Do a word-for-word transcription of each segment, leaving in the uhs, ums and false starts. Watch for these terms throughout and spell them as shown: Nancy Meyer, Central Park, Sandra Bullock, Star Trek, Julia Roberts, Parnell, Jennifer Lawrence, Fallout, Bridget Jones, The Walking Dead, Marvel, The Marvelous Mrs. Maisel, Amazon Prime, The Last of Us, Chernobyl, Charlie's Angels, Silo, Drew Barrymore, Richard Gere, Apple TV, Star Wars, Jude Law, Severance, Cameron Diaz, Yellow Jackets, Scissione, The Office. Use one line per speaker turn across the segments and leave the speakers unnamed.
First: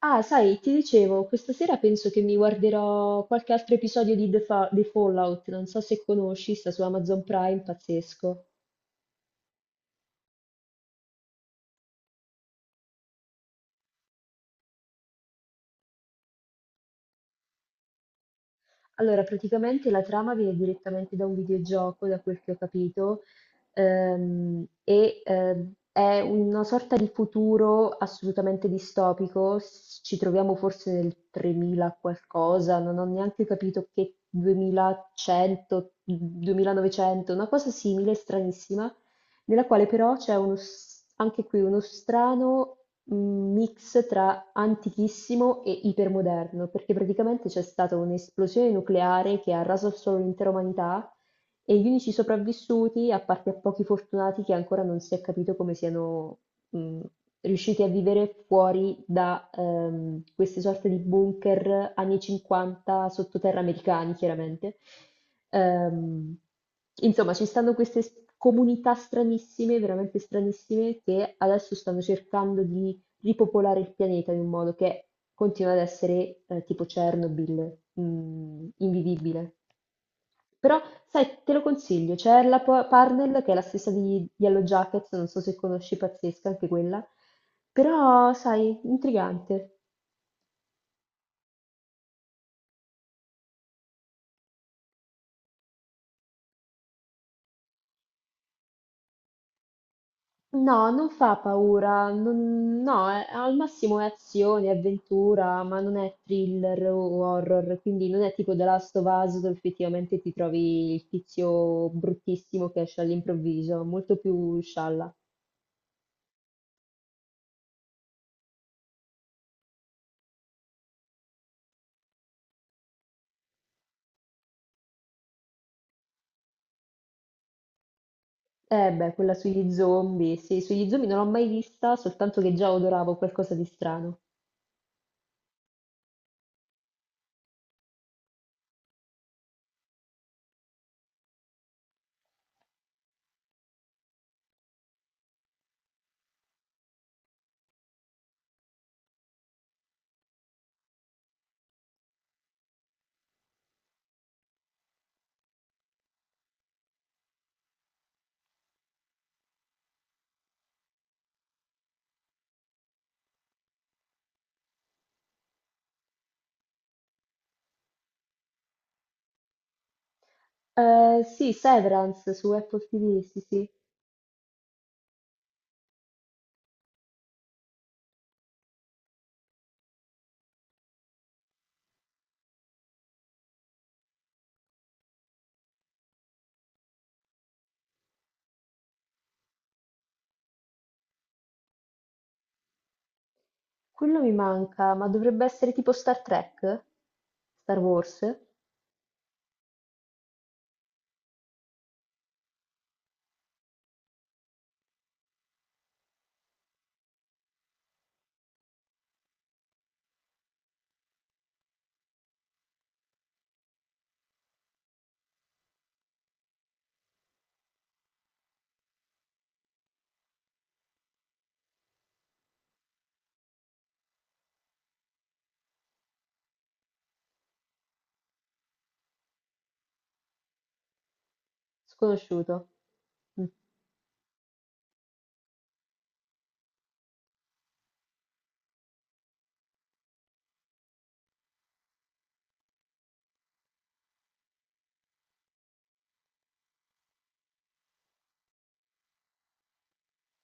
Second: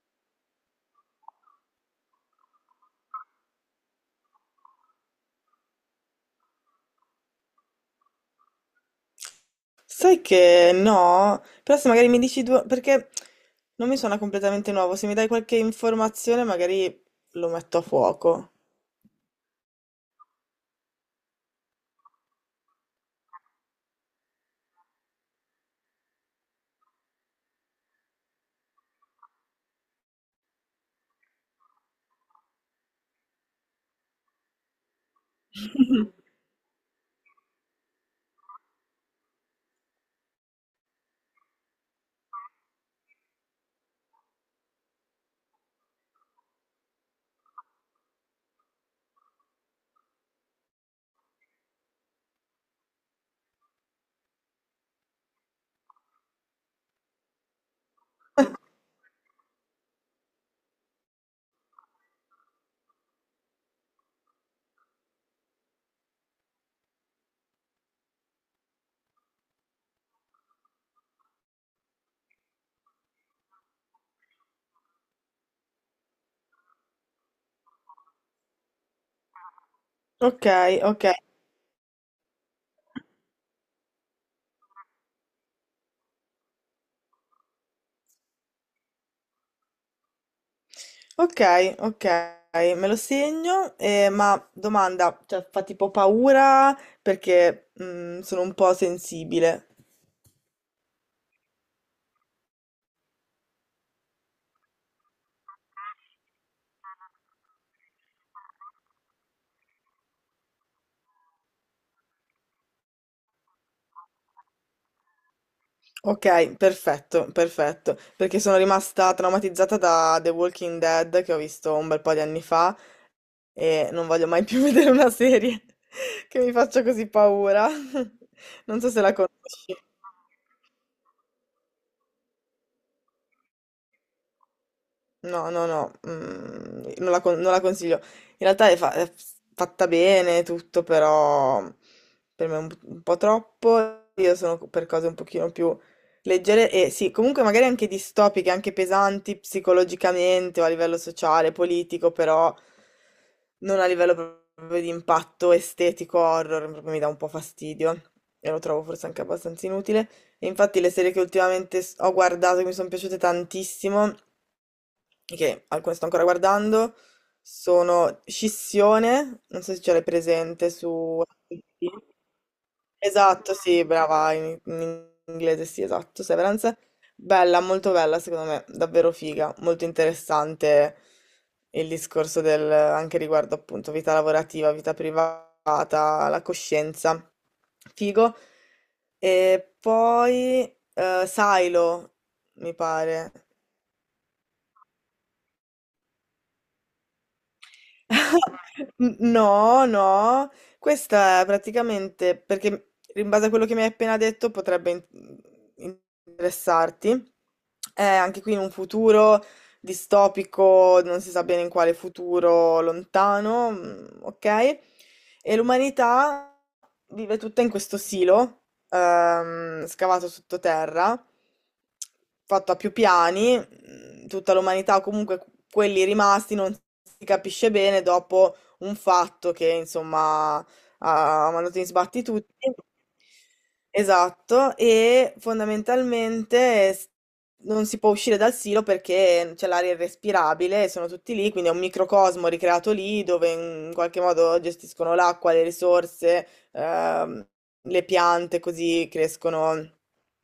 Ah, sai, ti dicevo, questa sera penso che mi guarderò qualche altro episodio di The Fa- di Fallout, non so se conosci, sta su Amazon Prime, pazzesco.
Sai che no, però se magari mi dici due, perché non mi suona completamente nuovo, se mi dai qualche informazione magari lo metto a fuoco.
Allora, praticamente la trama viene direttamente da un videogioco, da quel che ho capito, ehm, e ehm, è una sorta di futuro assolutamente distopico. S- Ci troviamo forse nel tremila qualcosa, non ho neanche capito, che duemilacento, duemilanovecento, una cosa simile, stranissima, nella quale però c'è uno, s- anche qui uno strano un mix tra antichissimo e ipermoderno, perché praticamente c'è stata un'esplosione nucleare che ha raso solo l'intera umanità e gli unici sopravvissuti, a parte a pochi fortunati che ancora non si è capito come siano mh, riusciti a vivere fuori da ehm, queste sorte di bunker anni cinquanta sottoterra americani, chiaramente. Ehm, insomma, ci stanno queste s- comunità stranissime, veramente stranissime, che adesso stanno cercando di ripopolare il pianeta in un modo che continua ad essere, eh, tipo Chernobyl, mm, invivibile.
Ok,
Però,
ok,
sai, te lo consiglio, c'è la Pa- Parnell che è la stessa di Yellow Jackets, non so se conosci, pazzesca anche quella, però, sai, intrigante.
ok, ok, me lo segno, eh, ma domanda, cioè fa tipo paura perché mm, sono un po' sensibile.
No, non fa paura, non- no, è- al massimo è azione, avventura, ma non è thriller o horror, quindi non è tipo The Last of Us, dove effettivamente ti trovi il tizio bruttissimo che esce all'improvviso, molto più scialla.
Ok, perfetto, perfetto, perché sono rimasta traumatizzata da The Walking Dead che ho visto un bel po' di anni fa. E non voglio mai più vedere una serie che mi faccia così paura. Non so
Eh
se la
beh, quella sugli
conosci.
zombie, sì, sugli zombie non l'ho mai vista, soltanto che già odoravo qualcosa di strano.
No, no, no, mm, non la, con- non la consiglio. In realtà è, fa- è fatta bene tutto, però per me è un, un po' troppo. Io sono per cose un pochino più leggere e sì, comunque magari anche distopiche, anche pesanti psicologicamente o a livello sociale, politico, però non a livello proprio di impatto estetico, horror, proprio mi dà un po' fastidio e lo trovo forse anche abbastanza inutile. E infatti le serie che ultimamente s- ho guardato e mi sono piaciute tantissimo che alcune sto ancora guardando, sono Scissione, non so se ce l'hai presente su...
Eh, sì, Severance su Apple T V, sì,
Esatto,
sì,
sì, brava, in, in inglese sì, esatto, Severance. Bella, molto bella, secondo me, davvero figa, molto interessante il discorso del, anche riguardo appunto vita lavorativa, vita privata, la coscienza. Figo. E poi eh, Silo, mi pare.
quello mi manca, ma dovrebbe essere tipo Star Trek? Star Wars?
N- No, no, questa è praticamente perché in base a quello che mi hai appena detto potrebbe in- interessarti. È anche qui in un futuro distopico, non si sa bene in quale futuro lontano, mm, ok? E l'umanità vive tutta in questo silo ehm, scavato sottoterra, fatto a più piani, mh, tutta l'umanità, o comunque quelli rimasti, non si capisce bene dopo un fatto che insomma ha ha mandato in sbatti tutti.
Sconosciuto. Mh.
Esatto, e fondamentalmente eh, s- non si può uscire dal silo perché c'è l'aria irrespirabile, sono tutti lì, quindi è un microcosmo ricreato lì dove in qualche modo gestiscono l'acqua, le risorse, ehm, le piante così crescono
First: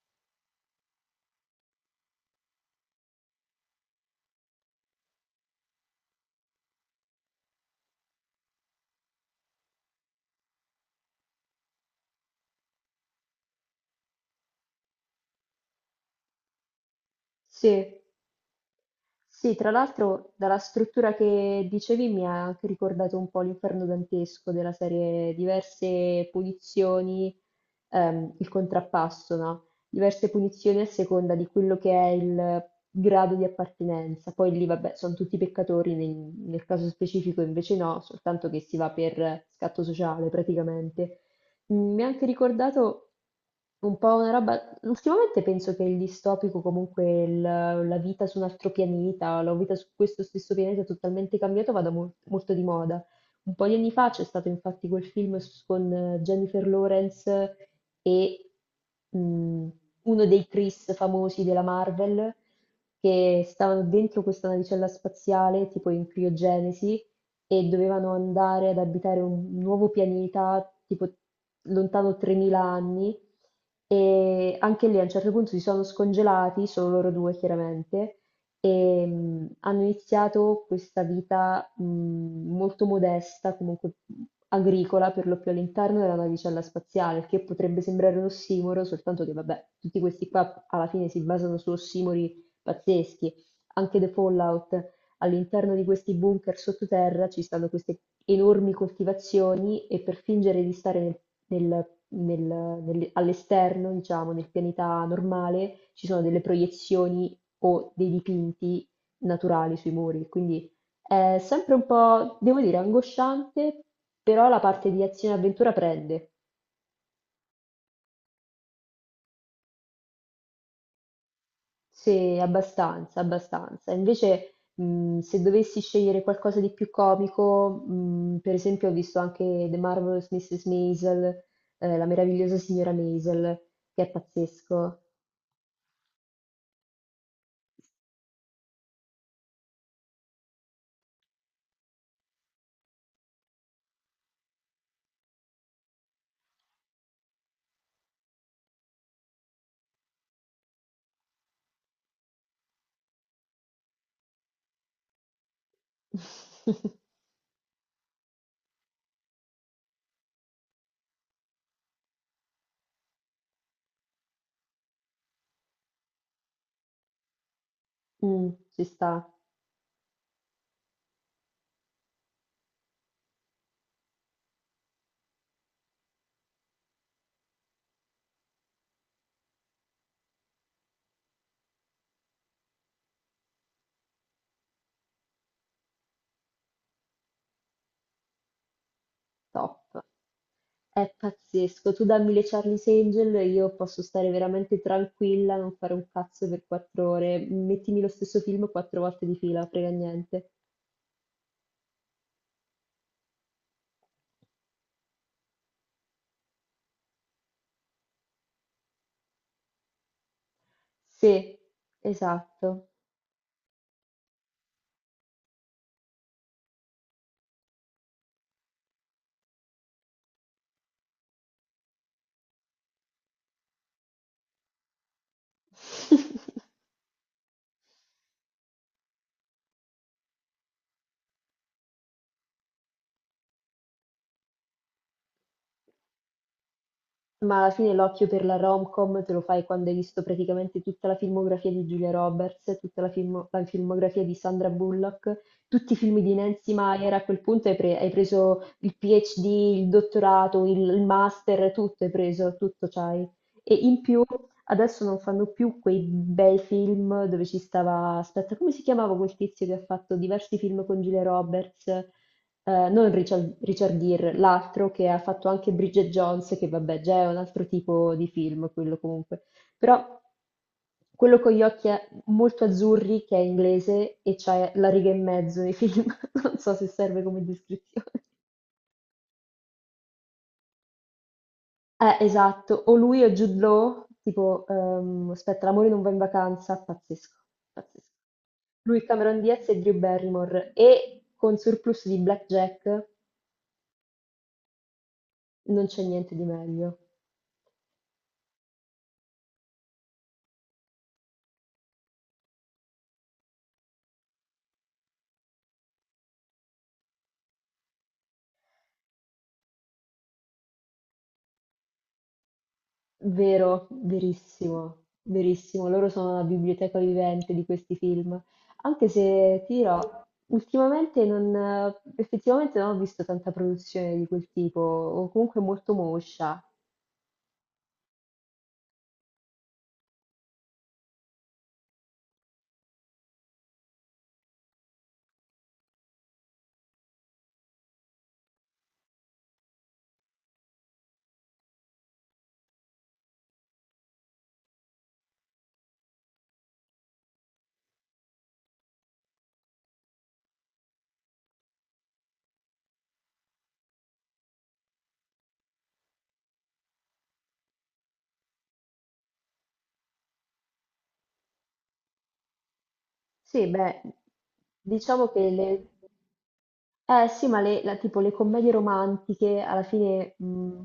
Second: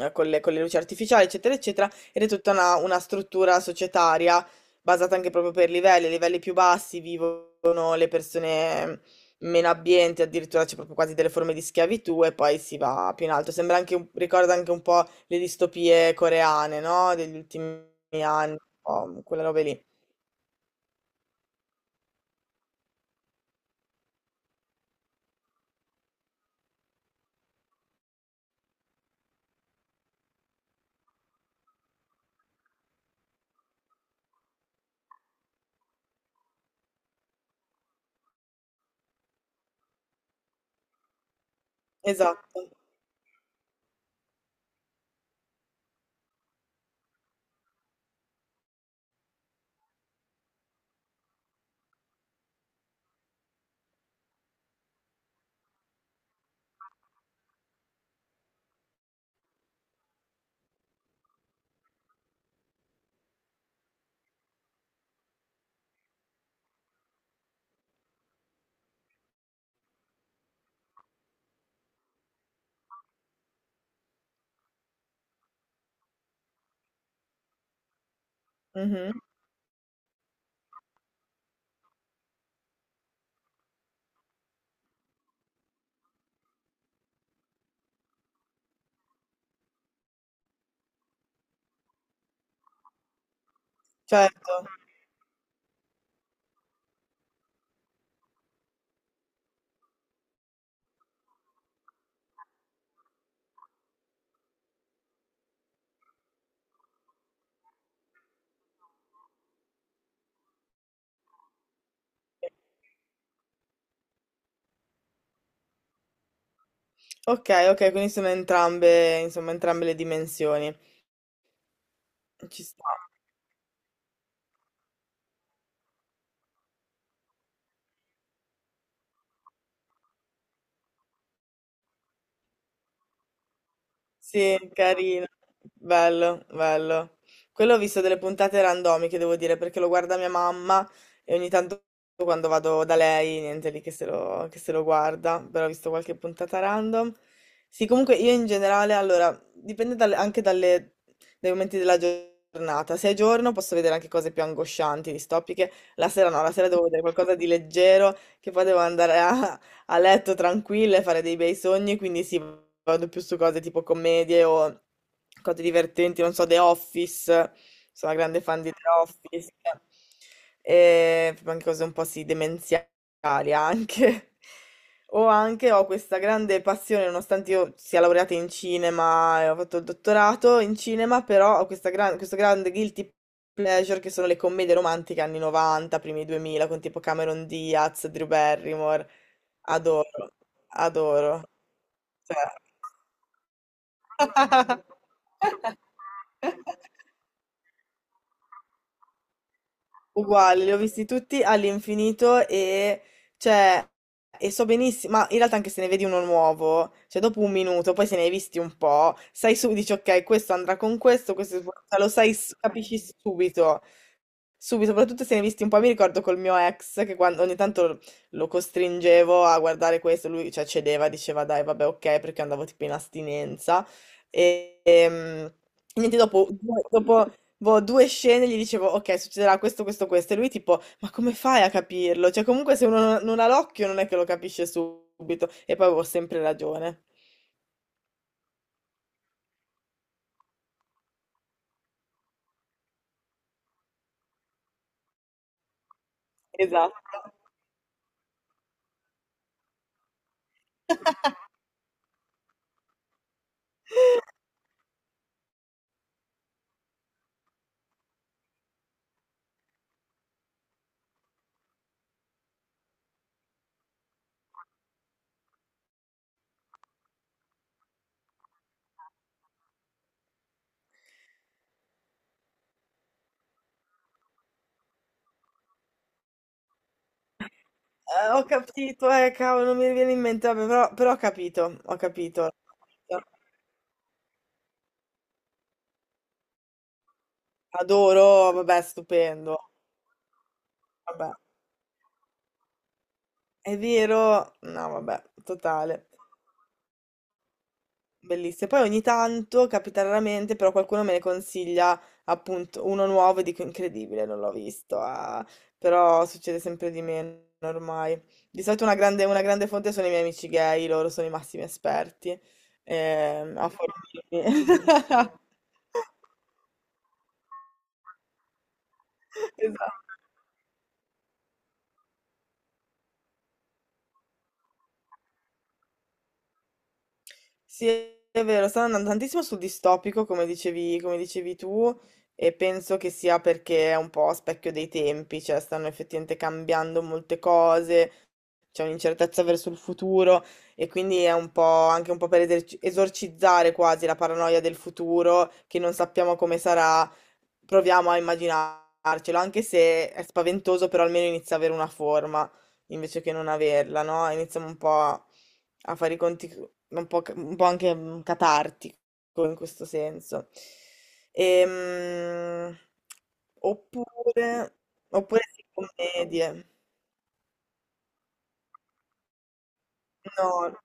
eh, con le, con le luci artificiali, eccetera, eccetera, ed è tutta una, una struttura societaria basata anche proprio per livelli, a livelli più bassi vivono le persone meno abbienti, addirittura c'è proprio quasi delle forme di schiavitù e poi si va più in alto. Sembra anche un- ricorda anche un po' le distopie coreane, no? Degli ultimi
Sì,
anni, un po' quella
sì,
roba
tra
lì.
l'altro dalla struttura che dicevi mi ha anche ricordato un po' l'Inferno dantesco della serie, diverse punizioni, ehm, il contrappasso, no, diverse punizioni a seconda di quello che è il grado di appartenenza. Poi lì vabbè son tutti peccatori, nel nel caso specifico invece no, soltanto che si va per scatto sociale praticamente. Mm, mi ha anche
Esatto.
ricordato un po' una roba. Ultimamente penso che il distopico, comunque il- la vita su un altro pianeta, la vita su questo stesso pianeta totalmente cambiato, vada mol- molto di moda. Un po' di anni fa c'è stato infatti quel film s- con, eh, Jennifer Lawrence e, mh, uno dei Chris famosi della Marvel, che stavano dentro questa navicella spaziale, tipo in criogenesi, e dovevano andare ad abitare un nuovo pianeta, tipo lontano tremila anni, e anche lì a un certo punto si sono scongelati, solo loro due chiaramente, e,
Mhm.
mm, hanno iniziato questa vita, mm, molto modesta, comunque agricola, per lo più all'interno della navicella spaziale, che potrebbe sembrare un ossimoro, soltanto che vabbè, tutti questi qua alla fine si basano su ossimori pazzeschi, anche The
Certo.
Fallout. All'interno di questi bunker sottoterra ci stanno queste enormi coltivazioni e per fingere di stare nel- nel- nel- nel- all'esterno, diciamo, nel pianeta normale, ci sono delle proiezioni o dei dipinti naturali sui muri. Quindi è sempre un po', devo dire, angosciante, però la parte di azione e avventura prende.
Ok, ok, quindi sono entrambe, insomma, entrambe le dimensioni.
Sì,
Ci sta.
abbastanza, abbastanza. Invece, mh, se dovessi scegliere qualcosa di più comico, mh, per esempio, ho visto anche The Marvelous signora Maisel, eh, la meravigliosa signora Maisel, che è
Sì,
pazzesco.
carino. Bello, bello. Quello ho visto delle puntate randomiche, devo dire, perché lo guarda mia mamma e ogni tanto quando vado da lei, niente lì che se lo, che se lo guarda, però ho visto qualche puntata random. Sì, comunque io in generale, allora, dipende dalle- anche dalle- dai momenti della giornata. Se è giorno posso vedere anche cose più angoscianti, distopiche. La sera no, la sera devo vedere qualcosa di leggero che poi devo andare a a letto tranquilla e fare dei bei sogni, quindi sì, vado più su cose tipo commedie o cose divertenti, non so, The Office, sono una grande
Mm,
fan di
ci
The
sta,
Office, e anche cose un po' sì, demenziali anche. O anche ho questa grande passione, nonostante io sia laureata in cinema e ho fatto il dottorato in cinema, però ho questa gran- questo grande guilty pleasure che sono le commedie romantiche anni novanta, primi duemila, con tipo Cameron Diaz, Drew Barrymore.
top.
Adoro,
È
adoro.
pazzesco. Tu dammi
Cioè.
le Charlie's Angel, io posso stare veramente tranquilla, non fare un cazzo per quattro ore. Mettimi lo stesso film quattro volte di fila, frega niente.
Uguali, li ho visti tutti all'infinito e, cioè, e so benissimo, ma in realtà anche se ne vedi uno nuovo, cioè dopo un minuto, poi se ne hai visti un po', sai su, dici ok, questo andrà con questo,
Sì,
questo, cioè, lo sai, s-
esatto.
capisci subito, subito, soprattutto se ne hai visti un po', mi ricordo col mio ex che quando ogni tanto lo costringevo a guardare questo, lui, cioè, cedeva, diceva dai, vabbè, ok, perché andavo tipo in astinenza e... ehm, Niente, dopo, dopo boh, due scene gli dicevo, ok, succederà questo, questo, questo, e lui tipo, ma come fai a capirlo? Cioè, comunque se uno non non ha l'occhio non è che lo capisce subito, e poi avevo sempre ragione.
Ma alla fine l'occhio per la rom-com te lo fai quando hai visto praticamente tutta la filmografia di Julia Roberts, tutta la, film- la filmografia di Sandra Bullock, tutti i film di Nancy Meyer,
Esatto.
a quel punto hai, pre- hai preso il PhD, il dottorato, il, il master, tutto hai preso, tutto c'hai. E in più adesso non fanno più quei bei film dove ci stava, aspetta, come si chiamava quel tizio che ha fatto diversi film con Julia Roberts? Ehm, non Richard Richard Gere, l'altro che ha fatto anche Bridget Jones, che vabbè già è un altro tipo di film quello comunque. Però quello con gli occhi a- molto azzurri, che è inglese e c'è la riga e mezzo nei film, non so se serve come descrizione.
Eh, ho capito, eh, cavolo, non mi viene in mente, vabbè, però, però ho capito, ho
Eh,
capito.
esatto, o lui o Jude Law, tipo, ehm, aspetta, l'amore non va in vacanza, pazzesco, pazzesco.
Adoro, vabbè,
Lui, Cameron Diaz
stupendo,
e Drew Barrymore, e
vabbè.
con surplus di blackjack
È vero? No, vabbè,
non c'è
totale.
niente di meglio.
Bellissime. Poi ogni tanto capita raramente, però qualcuno me ne consiglia appunto uno nuovo e dico incredibile, non l'ho visto. Ah". Però succede sempre di meno ormai. Di solito una grande, una grande fonte sono i miei amici gay, loro sono i massimi esperti ehm, a
Vero,
fornirmi.
verissimo, verissimo. Loro sono la biblioteca vivente di questi film. Anche se ti dirò,
Esatto.
ultimamente non, effettivamente non ho visto tanta produzione di quel tipo, o comunque molto moscia.
Sì, è vero, stanno andando tantissimo sul distopico, come dicevi, come dicevi tu, e penso che sia perché è un po' a specchio dei tempi, cioè stanno effettivamente cambiando molte cose, c'è un'incertezza verso il futuro e quindi è un po' anche un po' per eserci- esorcizzare quasi la paranoia del futuro, che non sappiamo come sarà, proviamo a immaginarcelo, anche se è spaventoso, però almeno inizia ad avere una forma invece che non averla, no? Iniziamo un po' a a fare i conti un po', ca- un po' anche mm, catartico in questo senso. Ehm,
Sì, beh,
oppure,
diciamo
oppure
che
sì,
le...
commedie.
Eh sì, ma le, la- tipo le commedie romantiche alla fine,
No,
mh,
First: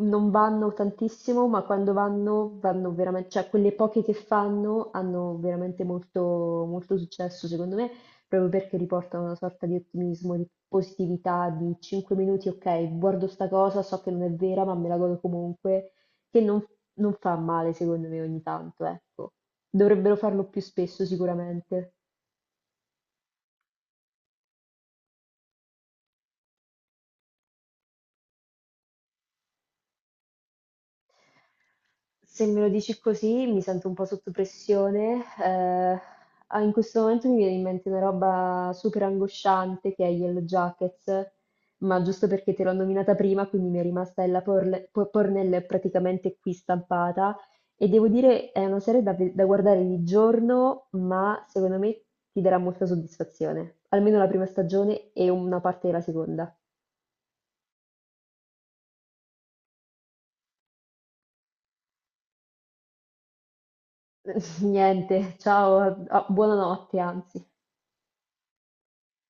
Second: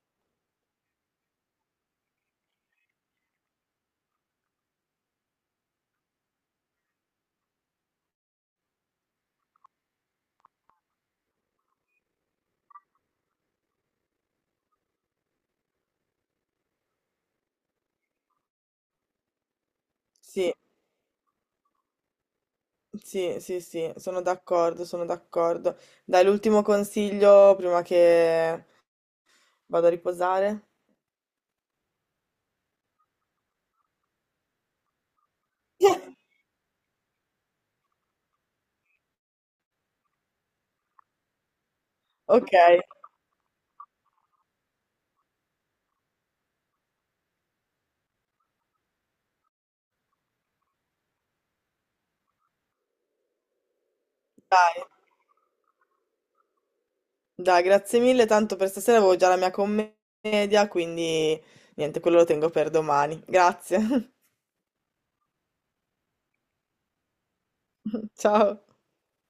non vanno tantissimo, ma quando vanno, vanno veramente, cioè quelle poche che fanno hanno veramente molto, molto successo, secondo me, proprio perché riportano una sorta di ottimismo, di positività, di cinque minuti, ok, guardo sta cosa, so che non è vera, ma me la godo comunque, che non, non fa male, secondo me, ogni tanto, ecco. Dovrebbero farlo
sì,
più spesso sicuramente.
sì, sì, sì, sono d'accordo, sono d'accordo. Dai, l'ultimo consiglio prima che vado a riposare.
Se me lo dici così mi sento un po' sotto pressione. Eh, ah, in questo momento mi viene in mente una roba super angosciante che è Yellow Jackets, ma giusto
Ok,
perché te l'ho nominata prima, quindi mi è rimasta Ella Porle- Po- Pornell praticamente qui stampata. E devo dire, è una serie da, ve- da guardare di giorno, ma secondo me ti darà molta soddisfazione. Almeno la prima
dai,
stagione e una parte della seconda.
dai, grazie mille, tanto per stasera avevo già la mia commedia, quindi niente, quello lo tengo per domani. Grazie.
Niente, ciao, a- a- buonanotte anzi.
Ciao.